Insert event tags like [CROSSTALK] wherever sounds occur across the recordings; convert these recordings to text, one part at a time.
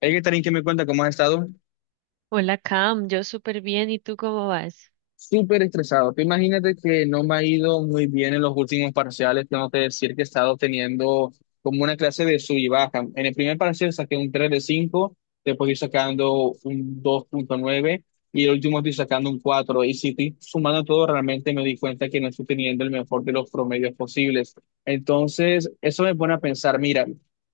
Hey, Catherine, ¿qué me cuenta? ¿Cómo has estado? Hola Cam, yo súper bien, ¿y tú cómo vas? Súper estresado. Tú imagínate que no me ha ido muy bien en los últimos parciales. Tengo que decir que he estado teniendo como una clase de sub y baja. En el primer parcial saqué un 3 de 5, después estoy sacando un 2,9 y el último estoy sacando un 4. Y si estoy sumando todo, realmente me di cuenta que no estoy teniendo el mejor de los promedios posibles. Entonces, eso me pone a pensar, mira,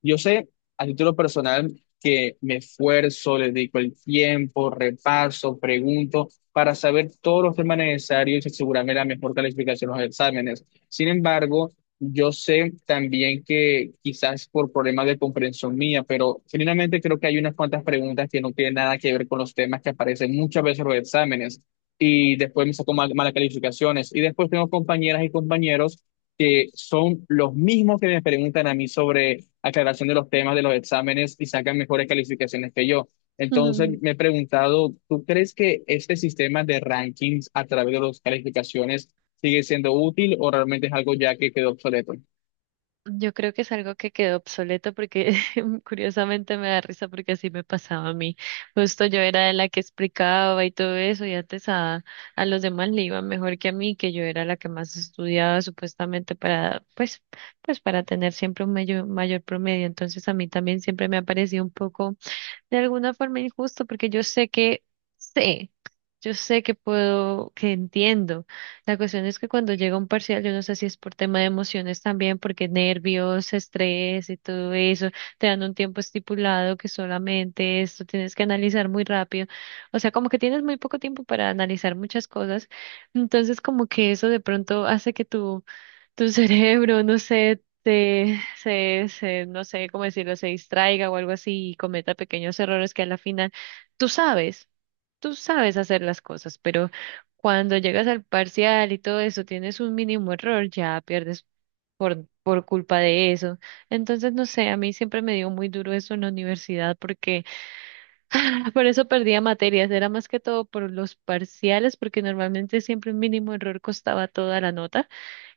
yo sé, a título personal, que me esfuerzo, le dedico el tiempo, repaso, pregunto para saber todos los temas necesarios y asegurarme la mejor calificación en los exámenes. Sin embargo, yo sé también que quizás por problemas de comprensión mía, pero finalmente creo que hay unas cuantas preguntas que no tienen nada que ver con los temas que aparecen muchas veces en los exámenes y después me saco malas calificaciones. Y después tengo compañeras y compañeros que son los mismos que me preguntan a mí sobre aclaración de los temas de los exámenes y sacan mejores calificaciones que yo. Entonces, [LAUGHS] me he preguntado, ¿tú crees que este sistema de rankings a través de las calificaciones sigue siendo útil o realmente es algo ya que quedó obsoleto? Yo creo que es algo que quedó obsoleto porque [LAUGHS] curiosamente me da risa porque así me pasaba a mí. Justo yo era de la que explicaba y todo eso y antes a los demás le iba mejor que a mí, que yo era la que más estudiaba supuestamente para, pues para tener siempre un mayor promedio. Entonces a mí también siempre me ha parecido un poco de alguna forma injusto, porque sé, yo sé que puedo, que entiendo. La cuestión es que cuando llega un parcial, yo no sé si es por tema de emociones también, porque nervios, estrés y todo eso, te dan un tiempo estipulado que solamente esto tienes que analizar muy rápido. O sea, como que tienes muy poco tiempo para analizar muchas cosas. Entonces, como que eso de pronto hace que tu [LAUGHS] cerebro, no sé, no sé cómo decirlo, se distraiga o algo así y cometa pequeños errores que a la final tú sabes, tú sabes hacer las cosas, pero cuando llegas al parcial y todo eso, tienes un mínimo error, ya pierdes por culpa de eso. Entonces, no sé, a mí siempre me dio muy duro eso en la universidad porque [LAUGHS] por eso perdía materias, era más que todo por los parciales, porque normalmente siempre un mínimo error costaba toda la nota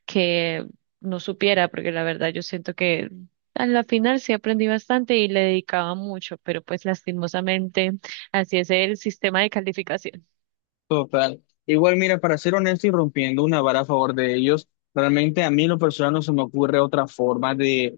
que no supiera, porque la verdad yo siento que a la final sí aprendí bastante y le dedicaba mucho, pero pues lastimosamente así es el sistema de calificación. Total. Igual, mira, para ser honesto y rompiendo una vara a favor de ellos, realmente a mí en lo personal no se me ocurre otra forma de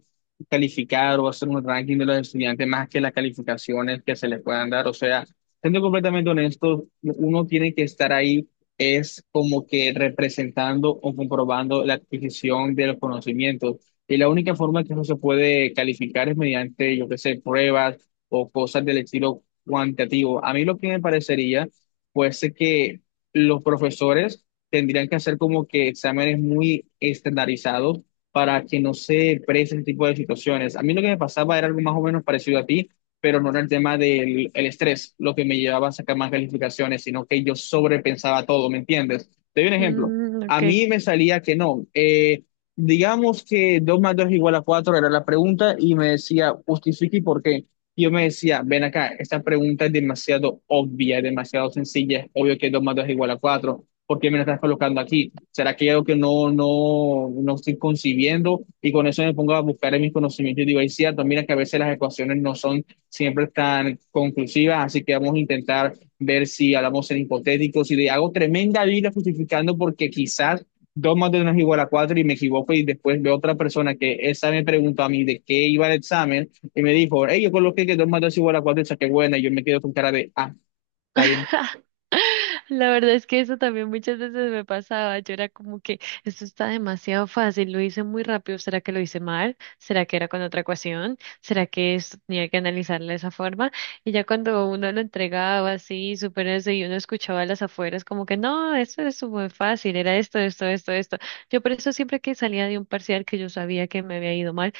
calificar o hacer un ranking de los estudiantes más que las calificaciones que se les puedan dar. O sea, siendo completamente honesto, uno tiene que estar ahí, es como que representando o comprobando la adquisición de los conocimientos. Y la única forma que no se puede calificar es mediante, yo qué sé, pruebas o cosas del estilo cuantitativo. A mí lo que me parecería fuese que los profesores tendrían que hacer como que exámenes muy estandarizados para que no se presen ese tipo de situaciones. A mí lo que me pasaba era algo más o menos parecido a ti, pero no era el tema del el estrés lo que me llevaba a sacar más calificaciones, sino que yo sobrepensaba todo, ¿me entiendes? Te doy un ejemplo. Mm, A ok. mí me salía que no. Digamos que 2 más 2 es igual a 4 era la pregunta y me decía, justifique y por qué. Y yo me decía, ven acá, esta pregunta es demasiado obvia, es demasiado sencilla, es obvio que 2 más 2 es igual a cuatro. ¿Por qué me la estás colocando aquí? ¿Será que hay algo que no, no, no estoy concibiendo? Y con eso me pongo a buscar en mis conocimientos y digo, es cierto, mira que a veces las ecuaciones no son siempre tan conclusivas, así que vamos a intentar ver si hablamos en hipotéticos y le hago tremenda vida justificando porque quizás 2 más 2 no es igual a 4 y me equivoco, y después veo otra persona que esa me preguntó a mí de qué iba el examen y me dijo, hey, yo coloqué que 2 más 2 igual a 4 y saqué buena. Y yo me quedo con cara de, ah, está bien. [LAUGHS] La verdad es que eso también muchas veces me pasaba. Yo era como que esto está demasiado fácil, lo hice muy rápido. ¿Será que lo hice mal? ¿Será que era con otra ecuación? ¿Será que esto tenía que analizarla de esa forma? Y ya cuando uno lo entregaba así, súper ese, y uno escuchaba a las afueras como que no, esto es muy fácil, era esto, esto, esto, esto. Yo por eso siempre que salía de un parcial que yo sabía que me había ido mal,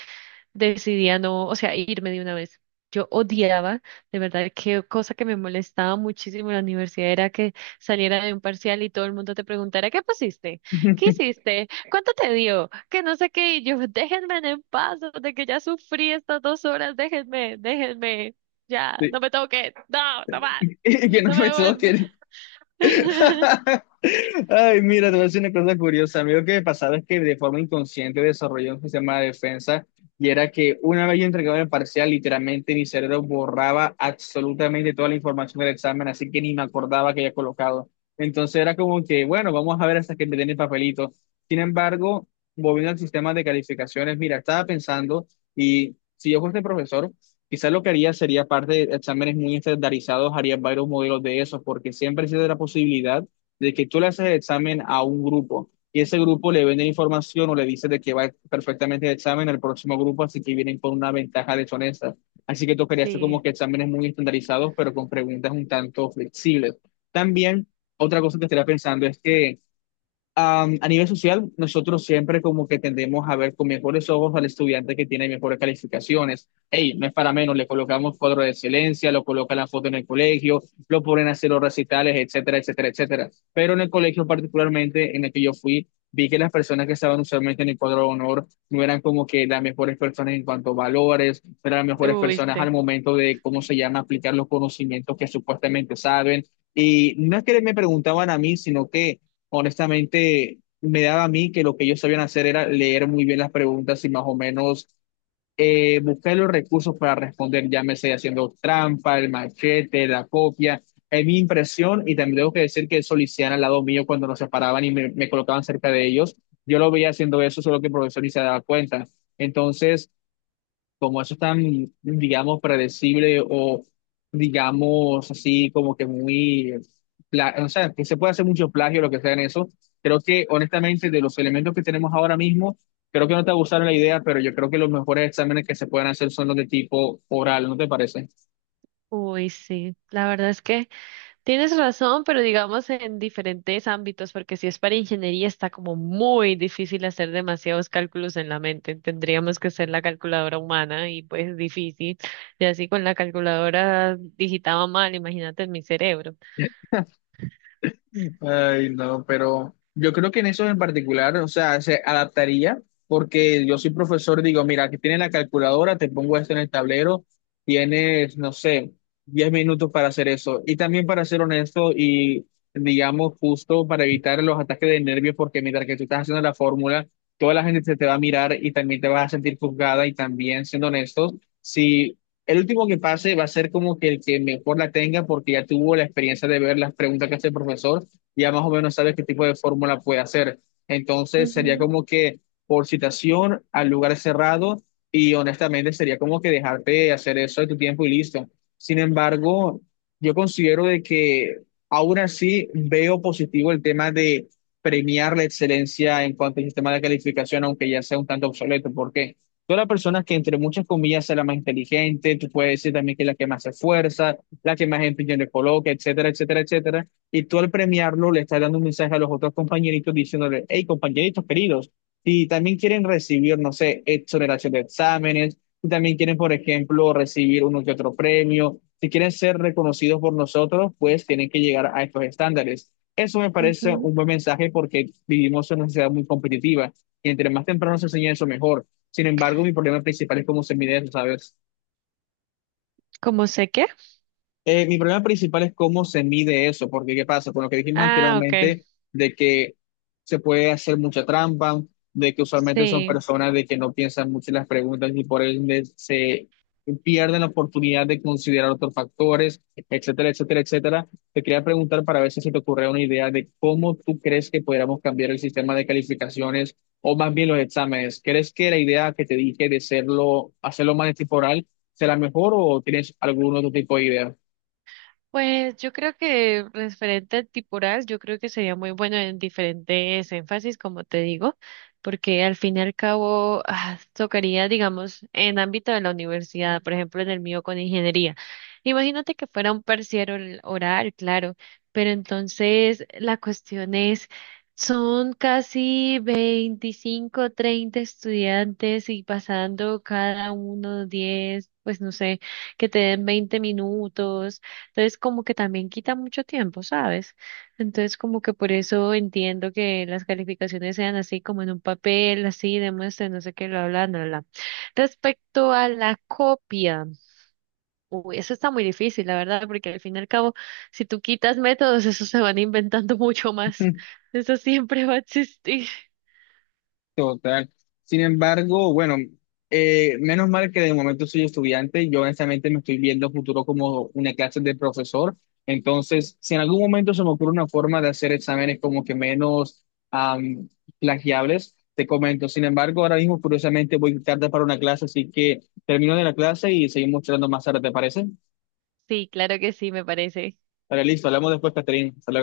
decidí a no, o sea, irme de una vez. Yo odiaba, de verdad, que cosa que me molestaba muchísimo en la universidad era que saliera de un parcial y todo el mundo te preguntara, ¿qué pusiste? ¿Qué [LAUGHS] hiciste? ¿Cuánto te dio? Que no sé qué, y yo, [LAUGHS] déjenme en paz, de que ya sufrí estas 2 horas, déjenme, déjenme, ya, Sí. no me toquen, no, [LAUGHS] no más, Y que no no me me vuelvo. sostiene. [LAUGHS] [LAUGHS] Ay, mira, te voy a decir una cosa curiosa. A mí lo que me pasaba es que de forma inconsciente desarrollé un sistema de defensa y era que una vez yo entregaba el parcial, literalmente mi cerebro borraba absolutamente toda la información del examen, así que ni me acordaba que había colocado. Entonces era como que, bueno, vamos a ver hasta que me den el papelito. Sin embargo, volviendo al sistema de calificaciones, mira, estaba pensando, y si yo fuese profesor, quizás lo que haría sería parte de exámenes muy estandarizados, haría varios modelos de esos, porque siempre existe la posibilidad de que tú le haces el examen a un grupo y ese grupo le vende información o le dice de que va perfectamente el examen al próximo grupo, así que vienen con una ventaja deshonesta. Así que tocaría hacer como Sí, que exámenes muy estandarizados, pero con preguntas un tanto flexibles. También, otra cosa que estaría pensando es que a nivel social, nosotros siempre como que tendemos a ver con mejores ojos al estudiante que tiene mejores calificaciones. Hey, no es para menos, le colocamos cuadro de excelencia, lo colocan la foto en el colegio, lo ponen a hacer los recitales, etcétera, etcétera, etcétera. Pero en el colegio particularmente en el que yo fui, vi que las personas que estaban usualmente en el cuadro de honor no eran como que las mejores personas en cuanto a valores, no eran las mejores uy, personas al sí, momento de, ¿cómo se llama?, aplicar los conocimientos que supuestamente saben. Y no es que me preguntaban a mí, sino que honestamente me daba a mí que lo que ellos sabían hacer era leer muy bien las preguntas y más o menos buscar los recursos para responder, llámese haciendo trampa, el machete, la copia. Es mi impresión, y también tengo que decir que Soliciana al lado mío cuando nos separaban y me colocaban cerca de ellos, yo lo veía haciendo eso, solo que el profesor ni se daba cuenta. Entonces, como eso es tan, digamos, predecible o, digamos, así como que muy, o sea, que se puede hacer mucho plagio, lo que sea en eso, creo que honestamente de los elementos que tenemos ahora mismo, creo que no te gustaron la idea, pero yo creo que los mejores exámenes que se pueden hacer son los de tipo oral, ¿no te parece? uy, sí, la verdad es que... Tienes razón, pero digamos en diferentes ámbitos, porque si es para ingeniería está como muy difícil hacer demasiados cálculos en la mente. Tendríamos que hacer la calculadora humana y pues es difícil. Y así con la calculadora digitaba mal, imagínate en mi cerebro. Ay, no, pero yo creo que en eso en particular, o sea, se adaptaría, porque yo soy profesor, digo, mira, aquí tienes la calculadora, te pongo esto en el tablero, tienes, no sé, 10 minutos para hacer eso. Y también para ser honesto y, digamos, justo para evitar los ataques de nervios, porque mientras que tú estás haciendo la fórmula, toda la gente se te va a mirar y también te vas a sentir juzgada y también, siendo honestos, si. El último que pase va a ser como que el que mejor la tenga porque ya tuvo la experiencia de ver las preguntas que hace el profesor, ya más o menos sabes qué tipo de fórmula puede hacer. Entonces sería Ujú, como que por citación al lugar cerrado, y honestamente sería como que dejarte hacer eso de tu tiempo y listo. Sin embargo, yo considero de que aún así veo positivo el tema de premiar la excelencia en cuanto al sistema de calificación, aunque ya sea un tanto obsoleto. ¿Por qué? Toda la persona que entre muchas comillas es la más inteligente, tú puedes decir también que es la que más se esfuerza, la que más empeño le coloca, etcétera, etcétera, etcétera, y tú al premiarlo le estás dando un mensaje a los otros compañeritos diciéndole, hey, compañeritos queridos, si también quieren recibir, no sé, exoneración de exámenes, si también quieren, por ejemplo, recibir uno que otro premio, si quieren ser reconocidos por nosotros, pues tienen que llegar a estos estándares. Eso me parece ujú. un buen mensaje porque vivimos en una sociedad muy competitiva y entre más temprano se enseña eso, mejor. Sin embargo, mi problema principal es cómo se mide eso, ¿sabes? ¿Cómo sé qué? Mi problema principal es cómo se mide eso, porque ¿qué pasa? Con lo que dijimos Ah, ok. anteriormente, de que se puede hacer mucha trampa, de que usualmente son Sí. personas de que no piensan mucho en las preguntas y por ende se pierden la oportunidad de considerar otros factores, etcétera, etcétera, etcétera. Te quería preguntar para ver si se te ocurre una idea de cómo tú crees que podríamos cambiar el sistema de calificaciones o más bien los exámenes. ¿Crees que la idea que te dije de hacerlo, hacerlo más temporal será mejor o tienes algún otro tipo de idea? Pues yo creo que referente al tipural, yo creo que sería muy bueno en diferentes énfasis, como te digo, porque al fin y al cabo ah, tocaría, digamos, en ámbito de la universidad, por ejemplo, en el mío con ingeniería. Imagínate que fuera un parcial oral, claro, pero entonces la cuestión es, son casi 25 30 estudiantes y pasando cada uno 10 pues no sé, que te den 20 minutos. Entonces, como que también quita mucho tiempo, ¿sabes? Entonces, como que por eso entiendo que las calificaciones sean así, como en un papel, así, demuestre, no sé qué, lo hablan, bla, bla, bla. Respecto a la copia, uy, eso está muy difícil, la verdad, porque al fin y al cabo, si tú quitas métodos, esos se van inventando [LAUGHS] mucho más. [LAUGHS] Eso siempre va a existir. Total. Sin embargo, bueno, menos mal que de momento soy estudiante. Yo honestamente me estoy viendo futuro como una clase de profesor. Entonces, si en algún momento se me ocurre una forma de hacer exámenes como que menos am, plagiables, te comento. Sin embargo, ahora mismo curiosamente voy tarde para una clase, así que termino de la clase y seguimos charlando más tarde, ¿te parece? Sí, claro que sí, me parece. Vale, listo. Hablamos después, Catherine. Hasta luego.